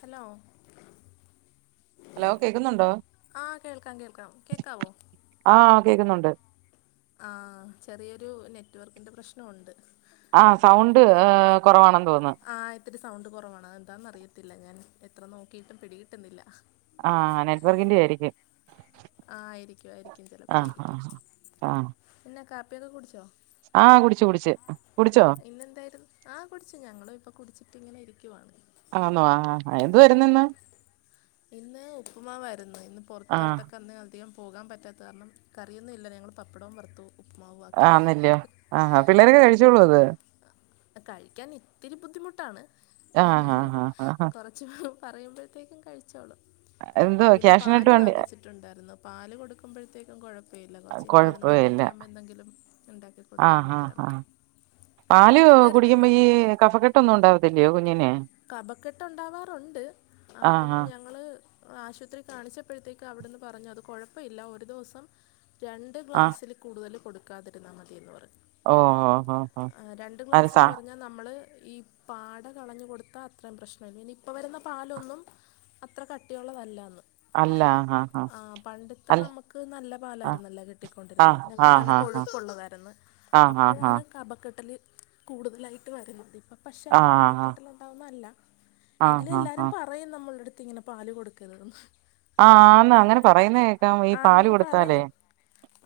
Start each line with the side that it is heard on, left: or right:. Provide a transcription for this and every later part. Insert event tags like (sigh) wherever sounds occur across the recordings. left: Hello
right: hello കേക്കുന്നുണ്ടോ
left: ആഹ കേൾക്കാം കേൾക്കാം കേക്കാവോ
right: ആഹ കേക്കുന്നുണ്ട്
left: ആ ചെറിയൊരു നെറ്റ്വർക്കിന്റെ പ്രശ്നംുണ്ട്
right: ആ സൗണ്ട് കുറവാണെന്ന് തോന്നുന്നു
left: ഒത്തിരി സൗണ്ട് കുറവാണ് എന്താന്ന അറിയത്തില്ല ഞാൻ എത്ര നോക്കിയിട്ടും പിടികിട്ടുന്നില്ല
right: ആഹ്‌ നെറ്റ് വർക്കിന്റെ ആയിരിക്കും
left: ആയിരിക്കും ആയിരിക്കും
right: ആഹ്
left: ചിലപ്പായിരിക്കും
right: ആഹ് ആഹ്
left: പിന്നെ കാപ്പിയൊക്കെ കുടിച്ചോ
right: ആഹ് കുടിച്ചു കുടിച്ച് കുടിച്ചോ
left: ഇന്നെന്തായിരുന്നു ആ കുടിച്ചു ഞങ്ങളും ഇപ്പം കുടിച്ചിട്ട് ഇങ്ങനെ ഇരിക്കുവാണ്
right: ആന്നോ ആഹ് ആഹ് എന്തുവായിരുന്നു ഇന്ന്
left: ഇന്ന് ഉപ്പുമാവായിരുന്നു ഇന്ന് പുറത്ത്
right: ആഹ്
left: ഇന്ന് അധികം പോകാൻ പറ്റാത്ത കാരണം കറിയൊന്നും ഇല്ല ഞങ്ങൾ പപ്പടവും വർത്തു
right: ആന്നല്ലോ ആ പിള്ളേരൊക്കെ കഴിച്ചോളൂ അത്
left: കഴിക്കാൻ ഇത്തിരി ബുദ്ധിമുട്ടാണ്
right: ആഹ്
left: എന്നാലും
right: ആഹ് ആഹ്
left: കൊറ ച്ച് പറയുമ്പോഴത്തേക്കും കഴിച്ചോളൂ
right: എന്തോ
left: പിന്നെ
right: ക്യാഷിനായിട്ട്
left: പാല്
right: വേണ്ടി
left: വാങ്ങി ച്ചിട്ടുണ്ടായിരുന്നു പാല് കൊടുക്കുമ്പോഴത്തേക്കും കുഴപ്പം അപ്പല്ല കുറച്ച് ഇനി പതിനൊന്ന്
right: കൊഴപ്പമില്ല
left: മണിയൊക്കെ ആകുമ്പോൾ എന്തെങ്കിലും ഉണ്ടാക്കി കൊടുത്താൽ
right: ആഹ് ആഹ്
left: മതിയാൾക്ക്
right: ആഹ് പാല് കുടിക്കുമ്പോ ഈ കഫക്കെട്ടൊന്നും ഉണ്ടാവത്തില്ലയോ കുഞ്ഞിനെ
left: കപക്കെട്ട് ഉണ്ടാവാറുണ്ട് അപ്പം
right: ആഹ് ആഹ്
left: ഞങ്ങൾ ആശുപത്രി കാണിച്ചപ്പോഴത്തേക്ക് അവിടെന്ന് പറഞ്ഞു അത് കുഴപ്പമില്ല ഒരു ദിവസം രണ്ട്
right: ആഹ്
left: ഗ്ലാസ്സിൽ ക്കൂട്തൽ കൊടുക്കാതിരുന്നാൽ മതിയെന്ന് പറഞ്ഞു.
right: ഓ ഓ ഓ ഓ
left: എ രണ്ട്
right: അത് സ
left: ഗ്ലാസെന്ന് പറഞ്ഞാ നമ്മള് ഈ പാട കളഞ്ഞു കൊടുത്താ അത്രയും പ്രശ്നല്ല പിന്നെ ഇപ്പ വരുന്ന പാലൊന്നും അത്ര കട്ടിയുള്ളതല്ലന്ന്
right: അല്ലാ ഹ
left: പണ്ടത്തെ നമുക്ക് നല്ല
right: ആഹ്
left: പാലായിരുന്നു അല്ലോ കിട്ടിക്കൊണ്ടിരുന്നത് അതിനൊക്കെ നല്ല കൊഴുപ്പുള്ളതായിരുന്നു
right: ആ ഹാ ഹാ
left: കപക്കെട്ടല് കൂടുതലായിട്ട് വരുന്നത് ഇപ്പോ പക്ഷെ
right: ആഹ്
left: അങ്ങനെ
right: ആഹ്
left: കപക്കെട്ടൽ ഉണ്ടാവുന്നല്ല എങ്കിലും
right: ആഹ് ആഹ് ആഹ്
left: എല്ലാരും
right: ആഹ്
left: പറയും നമ്മളുടെ അടുത്ത് ഇങ്ങനെ പാല് കൊടുക്കരുതെന്ന്
right: ആഹ് ആന്ന്
left: ആ
right: അങ്ങനെ പറയുന്നേ കേക്കാം ഈ പാല് കൊടുത്താലേ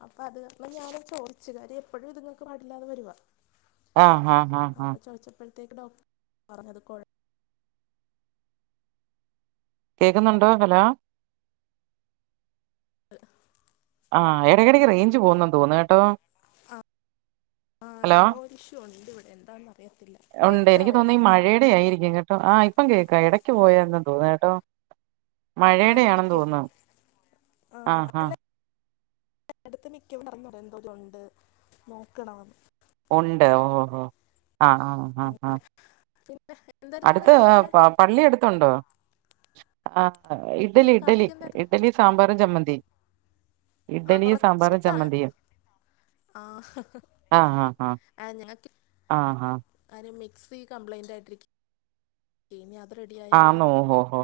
left: അപ്പൊ അത് (unintelligible) ഞാൻ ചോയ്ച്ച് കാര്യം എപ്പോഴും ഇതുങ്ങക്ക് പാടില്ലാതെ വരുവാ
right: ആഹ് ആഹ് ആഹ് ആഹ്
left: അപ്പൊ ചോദിച്ചപ്പോഴത്തേക്ക് ഡോക്ടർ പറഞ്ഞത് കൊഴ
right: കേക്കുന്നുണ്ടോ ഹലോ
left: (inaudible)
right: ആ എടയ്ക്കടയ്ക്ക് റേഞ്ച് പോകുന്ന് തോന്നുന്നു കേട്ടോ
left: ആ ആ
right: ഹലോ
left: എന്തോ ഇഷ്യു ഉണ്ട് ഇവിടെ എന്താന്ന് അറിയത്തില്ല
right: ഉണ്ട് എനിക്ക്
left: കേൾക്കാവോ
right: തോന്നുന്നു ഈ മഴയുടെ ആയിരിക്കും കേട്ടോ ആഹ് ഇപ്പം കേൾക്കാ ഇടയ്ക്ക് പോയായി ര്ന്നു തോന്നുന്നു കേട്ടോ മഴയുടെയാണെന്ന്
left: ആയിരിക്കും
right: തോന്നാ
left: ആ,
right: ആഹ്
left: അല്ല
right: ആഹ്
left: അടുത്ത് മി (inaudible) എന്തോലും ഉണ്ട് നോക്കണം
right: ഉണ്ട് ഓ ഹോ ആ ആ
left: (inaudible)
right: അടുത്ത്
left: രാവിലെ
right: പ പള്ളി എടുത്തുണ്ടോ ആ ഇഡലി
left: ഇന്ന്
right: ഇഡ്ഡലി
left: കാപ്പിക്ക് എന്തായിരുന്നു
right: ഇഡലി സാമ്പാറും, ചമ്മന്തി
left: ആഹ്
right: ഇഡ്ഡലിയും സാമ്പാറും
left: കൊറച്ച്ത്താ
right: ചമ്മന്തിയും
left: ആഹ് ഹ ഹ
right: ആഹ് ആഹ് ആഹ്
left: അങ്ങനൊക്കെ
right: ആഹ് ആഹ്
left: അയ്ന് മിക്സി കംപ്ലൈന്റ് ആയിട്ടി ഇരിക്കാ ഇനി അത് റെഡി ആയാലേ
right: ഓ ഓ ഹോ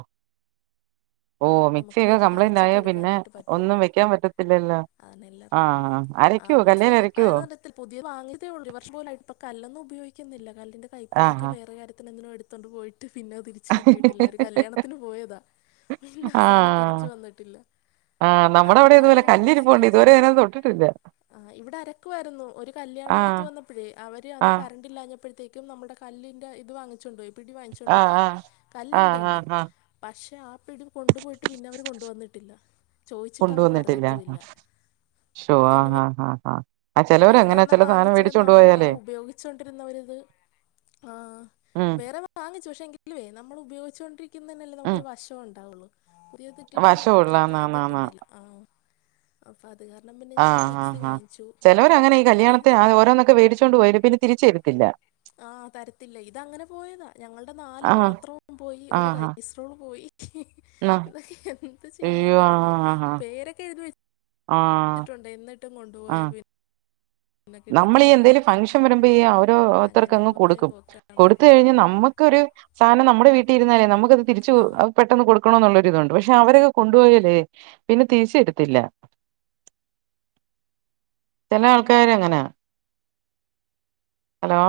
right: ഓ മിക്സി
left: നമുക്ക്
right: ഒക്കെ കംപ്ലൈന്റ് ആയ
left: അരച്ചൊക്കെ
right: പിന്നെ
left: എടുക്കാനായിട്ട്
right: ഒന്നും
left: പറ്റുള്ളൂ
right: വെക്കാൻ പറ്റത്തില്ലല്ലോ
left: അതന്നെ എല്ലാർക്കും
right: ആഹ് അരക്കൂ കല്ലേല് അരയ്ക്കുവോ
left: പുതിയ വാങ്ങിയതേ ഉള്ളൂ ഒരു വർഷ പോല ആ ഇപ്പം കല്ലൊന്നും ഉപയോഗിക്കുന്നില്ല കല്ലിന്റെ കൈപ്പിളൊക്കെ
right: ആഹ്
left: വേറെ കാര്യത്തിനെ എന്തിനോ എടുത്ത് തോണ്ട് പോയിട്ട് പിന്നെ തിരിച്ച് കിട്ടിയിട്ടില്ല ഒരു കല്യാണത്തിന് പോയതാ പിന്നെ പ്പം അങ്ങനെ
right: ആഹ്
left: തിരിച്ചു വന്നിട്ടില്ല
right: ആഹ് നമ്മുടെ അവിടെ ഇത്
left: അങ്ങനെയാണ്
right: പോലെ
left: ഞങ്ങൾ മിക്സി
right: കല്ലിരിപ്പുണ്ട്
left: വാങ്ങിച്ചേ
right: ഇതുവരെ അതിനെ തൊട്ടിട്ടില്ല
left: ആ ഇവിടെ അരക്കു വായിരുന്നു ഒരു കല്യാണം അടുത്ത്
right: ആഹ്
left: വന്നപ്പോഴേ അവര് അന്ന്
right: ആഹ്
left: കറണ്ട്ല്ലാഞ്ഞപ്പോഴ ത്തേക്കും നമ്മുടെ കല്ലിന്റെ ഇത് വാങ്ങിച്ചൊണ്ട് പോയി പിടി വാങ്ങിച്ചോണ്ട്
right: ആഹ്
left: പോയി
right: ആഹ്
left: കല്ല്
right: ആഹ്
left: ഇവിടെണ്ട്
right: ആഹ് ആഹ്
left: പക്ഷെ ആ പിടി കൊണ്ടുപോയിട്ട് പിന്നെവര് കൊണ്ടുവന്നിട്ടില്ല ചോദിച്ചിട്ട്
right: കൊണ്ട്
left: അവർക്ക്
right: വന്നിട്ടില്ല
left: അറിയത്തുമില്ല
right: ഷോ ആ
left: പിന്നെ
right: ആ ആ ചെലോര്
left: വേറെ
right: അങ്ങനാ
left: ഒരെണ്ണം
right: ചെല സാധനം
left: വാങ്ങിച്ചലും
right: മേടിച്ചോണ്ട്
left: നമ്മൾ ആ
right: പോയാലേ
left: ഉപയോഗിച്ചു കൊ ണ്ടിരുന്നരിന്ന് ഒരു ഇത് ആഹ്,
right: ഉം
left: വേറെ വാങ്ങിച്ചു, പക്ഷെ എങ്കിലുവേ നമ്മൾ ഉപയോഗിച്ചുകൊണ്ടിരിക്കുന്നന്നെല്ലേ നമുക്ക്
right: ഉം
left: ഒരു വശ ഉണ്ടാവുള്ളൂ പുതിയ കിട്ടിട്ട് അത്ര ഇത്
right: വശമുള്ളാന്നാന്നാന്ന്
left: കിട്ടുന്നില്ല ആഹ് അപ്പൊ അത് കാരണം പിന്നെ ഞങ്ങള് മിക്സി വാങ്ങിച്ചു. മിക്സി
right: കല്യാണൊക്കെ ആയി, ഓരോന്നൊക്കെേടിച്ചൊണ്ട് പോയിട്ട പിന്നെ തിരിച്ചുതരുത്തില്ല.
left: ആഹ്, തരത്തില്ല ഇത് അങ്ങനെ പോയതാ ഞങ്ങളുടെ നാല്
right: ആഹ്
left: പാത്രവും പോയി ഒരു
right: ആഹ്
left: കൈ
right: ആഹ്
left: പോയി
right: ന്നാ
left: ഇതക്കെ എന്ത്
right: അയ്യോ
left: ചെയ്യുന്നറിയില്ല,
right: ആഹ് ആഹ്
left: പേരൊക്കെ എഴുതി വെ
right: ആഹ്
left: ട്ടുണ്ട്, എന്നിട്ടും കൊണ്ടുപോയ പിന്നെ
right: നമ്മൾ ഈ
left: കിട്ടത്തില്ല
right: എന്തേലും
left: നമുക്ക്
right: ഫംഗഷൻ വരുമ്പോ ഈ ഓരോരുത്തർക്ക്
left: അങ്ങനെ
right: അങ്ങ്
left: പോയ
right: കൊടുക്കും
left: പോക്കാണ്
right: കൊടുത്ത് കഴിഞ്ഞഞ നമ്മുക്കൊരു സാധനം നമ്മുടെ വീട്ടിൽരുന്നാലേ നമുക്കത് തിരിച്ച് കൊ
left: ആ
right: പെട്ടെന്ന് കൊടുക്കണന്നുള്ളരിതുണ്ട്, പക്ഷെ അവരത് കൊണ്ടുപോയാലേ പിന്നെ തിരിച് തരത്തില്ല ചില ആൾക്കാരങ്ങെനെ ന, ഹലോ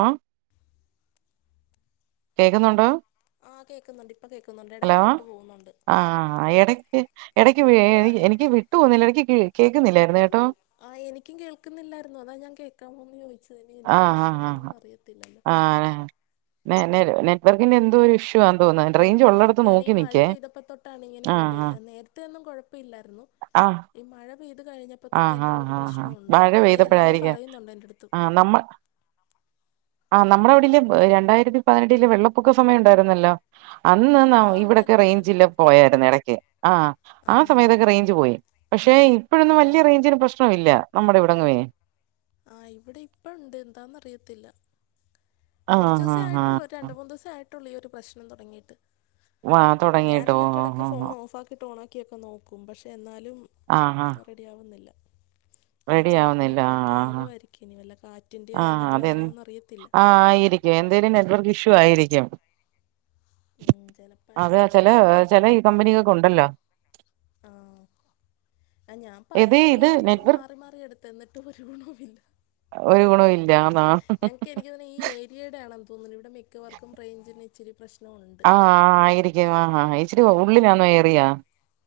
right: കേൾക്കുന്നുണ്ടോ?
left: ആഹ് കേക്കുന്നുണ്ട് കേൾക്കുന്നുണ്ട്.
right: ഹലോ ആഹ്, എടക്ക് എടയ്ക്ക് എനിക്ക് വിട്ടു പോന്നുന്നില്ല, എടക്ക് കേൾക്കുന്നില്ലായിരുന്നു കേട്ടോ
left: ആഹ് എനിക്കും കേൾക്കുന്നില്ലായിരുന്നു, അതാ ഞാൻ കേൾക്കാമോ എന്ന് ചോദിച്ചത്, ഇനി എന്റെ
right: ആഹ് ആഹ്
left: പ്രശ്നാണോന്ന് അറിയത്തില്ലല്ലോ.
right: ആഹ് നെറ്റ് വർക്കിന്റെ എന്തോ ഒരു ഇഷ്യൂ വാന്ന് തോന്നുന്നു റേഞ്ച്
left: ഉണ്ട്
right: ഉള്ളടത്ത്
left: എനിക്ക്ന്നെ ഈ
right: നോക്കി
left: മഴ
right: നിക്കേ
left: പെയ്തപ്പ തൊട്ടാണ്ട് ഇങ്ങനെ ഉണ്ട്,
right: ആഹ് ആഹ്
left: നേരതെ ഒ ന്നും കുഴപ്പമില്ലായിരുന്നു.
right: ആഹ്
left: ഈ മഴ പെയ്ത് കഴിഞ്ഞ
right: ആഹ്, ആഹ്, ആഹ്, ഹാ മഴ
left: എല്ലാരും
right: പെയ്തപ്പഴായിരിക്കും,
left: പറയുന്നുണ്ട് എന്റെ അടുത്ത്
right: ആ നമ്മൾ ആ നമ്മുടെയിടെൽ ആ രണ്ടായിരത്തി പതിനെട്ടില് വെള്ളപ്പൊക്ക സമയം ഉണ്ടായിരുന്നല്ലോ അന്ന് ന്ന,
left: ആഹ്
right: ഇവിടൊക്കെ
left: ഉണ്ടായിരുന്നു
right: റേഞ്ചില്ല
left: ഉണ്ടായിരുന്നു
right: പോയായിരുന്നു ഇടക്ക് ആഹ് ആ
left: ആഹ്
right: സമയത്തൊക്കെ റേഞ്ച് പോയി, പക്ഷെ ഇപ്പോഴൊന്നും വ
left: ആഹ്
right: ഒരുപ്രശ്നോ ഇല്ല, നമ്മുടെ ഇവിടെങ്ങും
left: ആഹ്, ഇവിടെ ഇപ്പ ഉണ്ട് എന്താന്നറിയത്തില്ല കുറച്ച
right: ആഹ്
left: ദിവസേ
right: ആഹ്
left: ആയിട്ടുള്ളൂ, ഒരു രണ്ട്
right: ആഹ്
left: മൂന്ന് ദിവസം ആയിട്ടുള്ളൂ ഈ ഒരു പ്രശ്നം തുടങ്ങിയിട്ട്.
right: വാ
left: ഞാൻ
right: തുടങ്ങിട്ടോ ഓഹ്
left: എന്നിട്ടിടക്ക്
right: ഓഹ്
left: ഫോൺ ഓഫ് ആക്കിട്ട് ഓൺ ആക്കിയൊക്കെ നോക്കും പക്ഷെ എന്നാലും
right: ആഹ്, ആഹ്
left: ശെരിയാവുന്നില്ല, ആ
right: റെഡി ആവുന്നില്ല
left: ചിലപ്പോക്കെ
right: ആഹ്
left: ആകുമായിരിക്കും, വല്ല കാ
right: ആഹ്, അതെ ആ (unintelligible) എന്തേലും നെറ്റ് വർക്ക് ഇഷ്യൂ ആയിരിക്കും,
left: ചിലപ്പോൾ
right: അഥവാ
left: ആയിരിക്കും
right: ചെലെ ചെല ഈ കമ്പനി കൊക്കെ ഉണ്ടല്ലോ.
left: ആഹ് ആ ഞാൻ
right: ഇത്
left: പലപല
right: ഇത്
left: ഇതും,
right: നെറ്റ്വർക്ക്
left: മാറി, മാറി എടു തന്നിട്ട് ഒരുഗുണോവിണ്ട്
right: ഒരു, ഗുണോവില്ലാ അഹാ
left: ഇക്കൊന്നുണു ഈ ഏരിയടെ ആണെന്ന് തോന്നുന്നു, ഇവിടെ മിക്കവർക്കും റേഞ്ചിന്റെ ഇച്ചിരി പ്രശ്നോണ്ട്
right: ആഹ് ആയിരിക്കും, ആഹ്, ഹ, ഹ ഇച്ചിരി ഉള്ളിലാണോ ഏരിയ?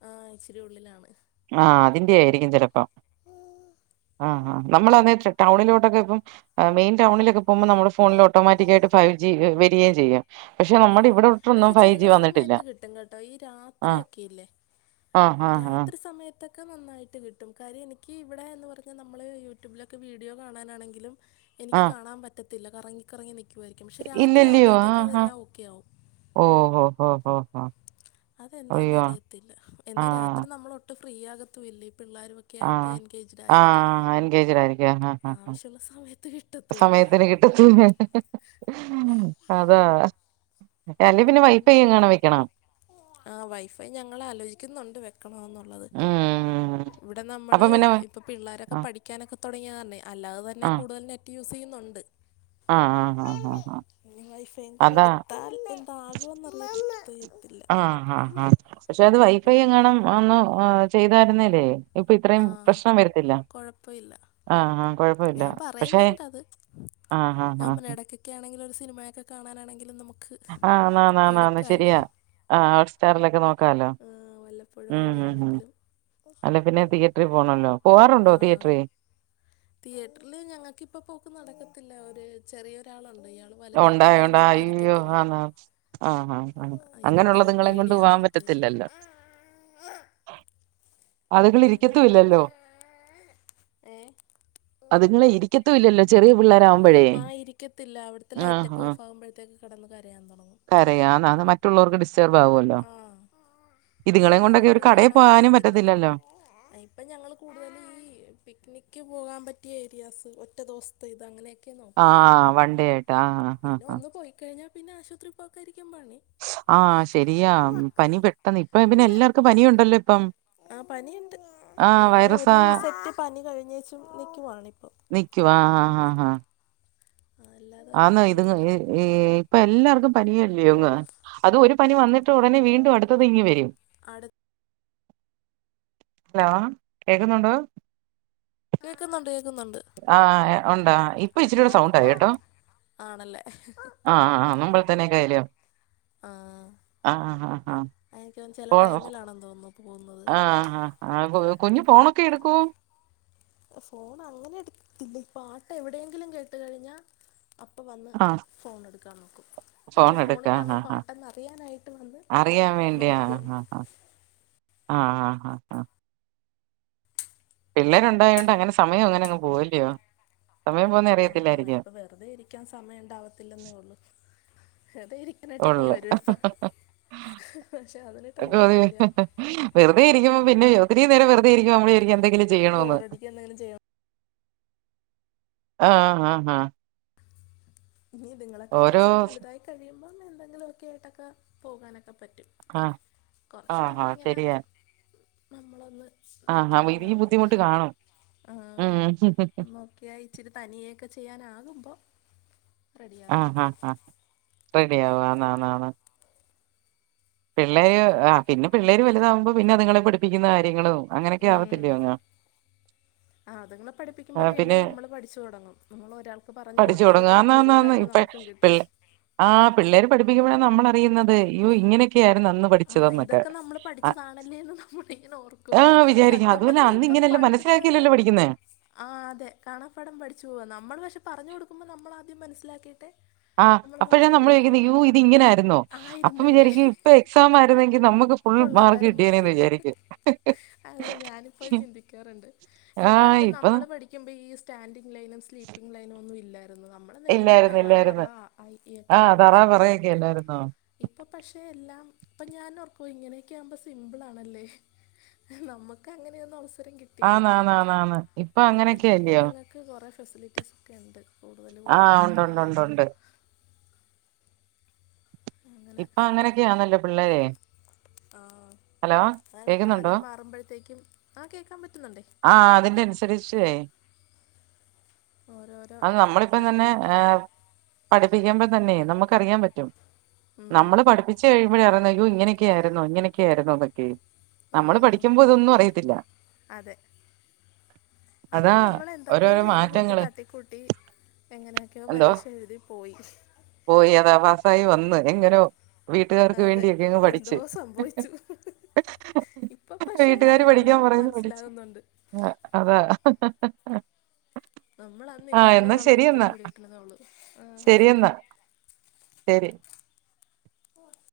left: ആഹ്, ഇച്ചിരി ഉള്ളിലാണ്
right: ആഹ് അതിന്റെ ആയിരിക്കും ചിലപ്പോം, ആഹ് ആഹ്, നമ്മൾ അന്ന് ടൗണിലോട്ടൊക്കെ ഇപ്പം ആഹ് മെയിൻ ടൗണിലൊക്കെ പോകുമ്പോ നമ്മള ഫോണില് ഓട്ടോമാറ്റിക്കായിട്ട് ഫൈവ്ജി വരികയാ ചെയ്യ പക്ഷെ
left: ആ
right: നമ്മുടെ ഇവിടെട്തൊന്നും
left: പക്ഷെ ചില
right: ഫൈവ്ജി വന്നിട്ടില്ല
left: സമയത്ത് കിട്ടും കേട്ടോ ഈ
right: ആഹ്
left: രാത്രിയൊക്കെ ഇല്ലേ
right: ആഹ് ആഹ് ആഹ്
left: രാത്രി സമയ തൊക്കെ നന്നായിട്ട് കിട്ടും, കാരണം എനിക്ക് ഇവിടെ എന്ന് പറഞ്ഞാൽ നമ്മള് യൂട്യൂബിലൊക്കെ വീഡിയോ കാണാനാണെങ്കിലും എനിക്ക്
right: ആഹ്
left: കാണാൻ പറ്റത്തില്ല കറങ്ങിക്കറങ്ങി നിക്കുവായിരിക്കും പക്ഷേ രാത്രി ആവുമ്പോഴത്തേക്ക് അതെല്ലാം ഓക്കെ ആവും
right: ഓ ഹോ ഹൊ ഓ ഓ
left: അതെന്താന്ന് അറിയത്തില്ല എന്നാ
right: ആഹ്
left: രാത്രി നമ്മൾ ഒട്ടുംഫ്രീ ആകത്തൂല്ലഇ പിള്ളാരും ക്കെ ആയിട്ട്
right: ആഹ്
left: എൻഗേജ്ഡ് ആയിരിക്കും
right: ആഹ് എൻഗേജ്ഡ് ആയിരിക്കും ആഹ് ആഹ്
left: ആവശ്യമുള്ള സമയത്ത് കിട്ടത്തൂല്ല
right: സമയത്തിന് (unintelligible) അതാ അല്ലേ പിന്നെ
left: ഇല്ലെടി
right: വൈഫൈ എങ്ങാനും വെക്കണം
left: ആ വൈഫൈ ഞങ്ങളാലോചിക്കുന്നുണ്ട് വെ ക്കണോന്നുള്ളത്.
right: ഉം
left: ഇവിടെ
right: അപ്പൊ
left: നമ്മള്
right: പിന്നെ
left: ഇപ്പോ പിള്ളോരൊക്കെ
right: ആ
left: പഠിക്കാനൊക്കെ തുടങ്ങിയല്ലെ അല്ലാതെ തന്നെ
right: ആ
left: കൂടുതൽ നെറ്റ് യൂസ് ചെയ്യുന്നുണ്ട്
right: ആ ആ ആ ആ ആ
left: ഇനി വൈഫയും കൂടെ
right: അതാ
left: എടുത്താൽ പി - ഇപ്പ അക്കോ (unintelligible)
right: ആ ആഹ അ പക്ഷെ അത് വൈഫൈ
left: അങ്ങനെ
right: എങ്ങാനും ഒന്ന് ചെയ്തായിരുന്നില്ലേ ഇപ്പൊ ഇത്രയും
left: ആ
right: പ്രശ്നം വരത്തില്ല.
left: കുഴപ്പമില്ല
right: ആഹ് ആ കൊഴപ്പമില്ല
left: ഞാൻ
right: പക്ഷേ
left: പറയുന്നുണ്ട്
right: ആ ഹ ആ
left: ക്കെ ആണങ്കില് ഒരു സിനമയൊക്കെ കാണാനാണെലും നമുക്ക്
right: ആഹ് ന്നാ ന്നാ
left: എടുക്കാമല്ലോ
right: ശരിയാഅ ഹോട്ട് സ്റ്റാറിലൊക്കെ നോക്
left: ഹ് വല്ലപ്പോഴും കൂടെ ആണെങ്കിലും
right: അല്ല പിന്നെ തിയേറ്ററിൽ പോണോലോ പോവാറുണ്ടോ
left: ആ
right: തിയേറ്ററി
left: തിയേറ്ററിൽ ഞങ്ങൾക്കിപ്പോ പോക്ക് നടക്കത്തില്ല ഒരു ചെറിയൊരാളുണ്ട് ഇയാള്
right: ഉണ്ടായിണ്ടാഓ അഹോ ആനെ ആഹ ആ അണ്
left: ഇരുട്ടൊക്കെ
right: അങ്ങനെയുള്ളകൊണ്ട്
left: പേടിയാണ്
right: പോവാൻ
left: ആൾക്ക്
right: പറ്റത്തില്ലല്ലോ അതുകള്
left: അപ്പം അത് കാരണം
right: ഇരിക്കതുല്ലല്ലോ
left: ഏ
right: അതുങ്ങള് ഇരിക്കത്തൂല്ലല്ലോ ചെറിയ പിള്ളാരാവുമ്പയ്
left: റ്റത്തില്ല അവിടുത്തെ ലൈറ്റക്കെ ഓഫാകുമ്പഴേക്ക് കിടന്ന് കരയാൻ തുടങ്ങും
right: കരയാന്നാ ത് മറ്റുള്ളോർക്ക് ഡിസ് ട്ടർബ് അവൊല്ല
left: ആ പിന്നെ
right: ഇതുങ്ങളെയും കൊണ്ടൊക്കെ ഒരു
left: നമുക്കും
right: കടയിൽ
left: കാണാൻ
right: പോകാനും
left: പറ്റത്തില്ല
right: പറ്റത്തില്ലല്ലോ
left: ഇപ്പം ഞങ്ങൾ കൂടുതൽ ഈ പിക്നിക്ക് പോകാൻ പറ്റിയ ഏരിയാസ് ഒറ്റ ദെവ സത്തെ ഇത് അങ്ങനെെ ഒക്ക് ക്കെ
right: ആ
left: നോക്കുന്നത്ആ
right: വൺഡേ ആയിട്ട് ആ ആ
left: പിന്നെ
right: ആ
left: ഒന്ന് പോയിക്കഴിഞ്ഞാൽ പിന്നെ ആശുപത്രി പോക്കായിരിക്കും പണി
right: ആശെരിയാ പനി പെട്ടന്ന് ഇപ്പം പിന്നെ എല്ലാർക്കും പനിണ്ടല്ലോ ഇപ്പം
left: ആ പനിണ്ട്
right: ആ
left: ഞങ്ങൾ
right: വൈറസാ
left: ഒരു സെറ്റ് പനി കഴിഞ്ഞച്ചും നൽക്കുവാണ ഇപ്പൊ
right: നിക്കു വാ ആ ആ ആഹ് ആഹ
left: ആ എല്ലാര
right: ആന്നാ ഇതുങ്ങ ഈ ഈ ഇപ്പൊ എല്ലാർക്കും പനിയല്ലോങ്ങ് അത് ഒരു പനി വന്നിട്ട് ഉടനെ വീണ്ടും അടുത്തത് ഇങ്ങ് വരും.
left: അടുത്ത -
right: ഹലോ കേക്കുന്നുണ്ടോ?
left: കേക്കുന്നുണ്ട് കേക്കുന്നുണ്ട്
right: ആ യെ ഉണ്ടോ ഇപ്പൊ ഇച്ചിരി കൂടെ സൗണ്ടായി കേട്ടോ
left: ആണല്ലേ (unintelligible)
right: തനക്കായലോ ആ ആ
left: എനിനക്ക് ചില ടൈമിലാണെന്ന് തോന്നും
right: ആഹ ആ ആ കൊഞ്ഞു ഫോണൊക്കെ എടുക്കൂ
left: ഫോൺ അങ്ങനെ എടുത്തില്ലഈ പാട്ട് എവിടെയെങ്കിലും കേട്ട് കഴിഞ്ഞാ അപ്പ വന്ന്
right: ആഹ്
left: ഫോൺ എടുക്കാൻ നോക്കും
right: ഫോൺ
left: എന്നച്ചാ
right: എടുക്കാ
left: ഫോണിലാണോ
right: ആ ആ
left: പാട്ടന്ന് അറിയാനായിട്ട് വന്ന്
right: ആ അറിയാൻ
left: നോക്കും
right: ആഹ ആ ആ ആഹ പിള്ളേരുണ്ടായുകൊണ്ട് അങ്ങനെ സമയം അങ്ങനെ അങ്ങ് പോയില്ലയോ സമയം പോണെ
left: ആ ഇപ്പൊ വെറുതെ ഇരിക്കാൻ സമയം ഉണ്ടാവത്തില്ലെന്നേ ഉള്ളൂ ഏതായിരി അങ്ങനായിട്ട് പോയി
right: ഫോണില്
left: വരും ഇപ്പ പക്ഷെ അതില് ടൈമ ഉണ്ടില്ല
right: വെറുതെ ഇരിക്കുമ്പോ പിന്നെ ഒത്തിരി നേരം വെറുതെയിരിക്കുമ്പ നമ്മളു വിചാരിക്കും എന്തെങ്കിലും ചെയ്യണംന്ന്
left: ബോറടിക്കുക എന്തെങ്കിലും ചെയ്യണം
right: ആഹ് ആഹ് ആഹ്
left: ഇനി ഇതുങ്ങളൊക്കെ ഒന്ന്
right: ഓരോ
left: ഇച്ചിരി വലുതായി കഴിയുമ്പം എന്തെങ്കിലു ഒക്കെ ആയിട്ടൊക്കെ പോകാനൊക്കെ പറ്റും
right: ആഹ്
left: കുറച്ച്
right: ആഹ് ആഹ്
left: നാളിങ്ങനെ
right: ശരിയാ
left: നമ്മളൊന്ന്
right: ആഹ് ആഹ്
left: നിക്കണന്നേ
right: ഈ
left: ഉള്ളു
right: ബുദ്ധിമുട്ട് കാണും ഉം
left: ആഹ് ഇച്ചിരി തനിയൊക്കെ ചെയ്യാനാകുമ്പോൾ റെഡിയാകും
right: ആഹ് ഹ ഹ റെഡി ആവ ആണ് ആണ് ആണ് പിള്ളേര് ആഹ് പിന്നെ പിള്ളേര് വലുതാവകുമ്പോ പിന്നെ അതുങ്ങളെ പഠിപ്പിക്കുന്ന കാര്യങ്ങൾ അങ്ങനെയൊക്കെ ആവത്തില്ലോ അങ്ങ്
left: ആഹ് അതുങ്ങളെ പഠിപ്പുമ്പോൾ
right: ആ, പിന്നെ
left: വീണ്ടും നമ്മൾ പഠിച്ച് തുടങ്ങും നമ്മൾ ഒരാൾക്ക് പറഞ്ഞു
right: പഠിച്ചു തുടങ്ങും
left: കൊടുക്കുമ്പോഴത്തേക്ക് കൂടുതൽ അറിവ് നമുക്ക് ക്കും കിട്ടും
right: ആഹ് പിള്ളേര് പഠിപ്പിക്കുമ്പഴ നമ്മള അറിയുന്നത് ഇങ്ങനെ ഇതൊക്കെ ആയിരുന്നു അന്ന്
left: ആ
right: പഠിച്ചതെന്നൊക്കെ
left: ഇതൊക്കെ നമ്മൾ പഠിച്ചതാണല്ലേ എന്ന് നമ്മളിങ്ങനെ ഓർക്കും
right: ആഹ് വിചാരിക്കും
left: സത്യം
right: അതുപിന്നെ
left: പറഞ്ഞാൽ
right: അന്ന് ഇങ്ങനെ മനസിലാക്കിയല്ലല്ലോ പഠിക്കുന്നെ
left: ആഹ് അതെ കാണാപ്പാടം പഠിച്ചു പോവാ നമ്മൾ പക്ഷെ പറഞ്ഞു കൊടുക്കുമ്പോൾ നമ്മൾ ആദ്യം മനസ്സിലാക്കിയിട്ടെ
right: ആഹ് അപ്പഴേ നമ്മൾ ചോദിക്കുന്നത് അയ്യോ ഇത് ഇങ്ങനെ ആരുന്നോ അപ്പം
left: ആയിരുന്നല്ലേ
right: വിചാരിക്കും ഇപ്പ എക്സാം ആയിരുന്നെങ്കി നമുക്ക് ഫുൾ മാർക്ക്
left: കൊള്ളാമായിരുന്നു
right: കിട്ടിയനേന്ന് വിചാരിക്കും
left: അത് ഞാനിപ്പോൾ
right: ആ
left: പിന്നെ പണ്ട്
right: ഇപ്പൊ
left: നമ്മള് പഠി പിക്കുമ്പോ ഈ സ്റ്റാൻിംഗ് ലൈനും സ്ലീപ്പിംഗ് ലൈനും ഒന്നും ഇല്ലായിരുന്നു നേരെ
right: ഇല്ലായിരുന്നു
left: തറ പറ
right: ഇല്ലായിരുന്നു
left: അ ആ ഇ ഈ
right: ആ
left: ഒക്കെയാണ്
right: തറ
left: പഠിച്ചോണ്ടിരുന്നത്
right: പറയൊക്കെ അല്ലായിരുന്നോ
left: ഇപ്പ പക്ഷേ എല്ലാം അപ്പൊ ഞാൻ ഓർക്കും ഇങ്ങനെയൊക്കെ ആകുമ്പോ സിമ്പിൾ ആണല്ലേ നമുക്ക് അങ്ങനെയൊന്നും അവസരം കി
right: ആണ് ആണ് ആണ് ഇപ്പൊ അങ്ങനെയൊക്കെ അല്ലിയോ
left: കുഞ്ഞുങ്ങൾക്ക് കുറേ ഫെസിലിറ്റീസ് ഒക്കെ ഉണ്ട് കൂടുതൽ
right: ആ
left: കൂടുതൽ കാര്യങ്ങളുണ്ട്
right: ഉണ്ടുണ്ടുണ്ടുണ്ട്
left: അങ്ങനെ
right: ഇപ്പൊ അങ്ങനെയൊക്കെയാന്നല്ലോ പിള്ളേര്
left: ആഹ് അതാണ്
right: കേക്കുന്നുണ്ടോ
left: കാലം മാറുമ്പോഴത്തേക്കും ആ കേക്കാൻ പറ്റുന്നുണ്ടേ
right: ആഹ് അതിന്റെ അനുസരിച്ചേ
left: ഓരോരോ
right: അത് നമ്മളിപ്പം തന്നെ ഏ
left: കണ്ടുപിടുത്തങ്ങൾ
right: പഠിപ്പിക്കുമ്പോ തന്നെയേ നമുക്കറിയാൻ പറ്റും
left: ഉം.
right: നമ്മൾ പഠിപ്പിച്ചുകഴിയുമ്പഴ അറിയുന്നേ അയ്യോ ഇങ്ങനൊക്കെയായിരുന്നോ ഇങ്ങനെയൊക്കെയായിരുന്നോ എന്നൊക്കെ.
left: ആ,
right: നമ്മള് പഠിക്കുമ്പോ ഇതൊന്നും അറിയത്തില്ല.
left: അതെ അന്ന്
right: അതാ
left: നമ്മൾ എന്തൊക്കെയോ
right: ഓരോരോ
left: ചെയ്തു കൂട്ടി
right: മാറ്റങ്ങള്
left: തട്ടിക്കൂട്ടി എങ്ങനെയൊക്കെയോ
right: എന്തോ
left: പരീക്ഷ എഴുതി പോയി
right: പോയി അതാ പാസായി വന്ന് എങ്ങനോ വീട്ടുകാർക്ക്
left: അതെ
right: വേണ്ടിയൊക്കെ അങ്ങ്
left: എന്തോ
right: പഠിച്ച്
left: സംഭവിച്ചു ഇപ്പൊ പക്ഷെ
right: വീട്ടുകാര് പഠിക്കാൻ
left: അവയെല്ലാം
right: പറയുന്നു പഠിച്ച്
left: മനസ്സിലാകുന്നുണ്ട്
right: ആ അ
left: നമ്മൾന്ന് ഇതായിരുന്നുന്നുള്ളത് ഇപ്പോഴാ
right: ശരിയെന്നാ
left: പിടികിട്ടത ഉള്ളൂ ആ് ഓക്കേ
right: ശരിയെന്നാ ശരി.
left: (inaudible)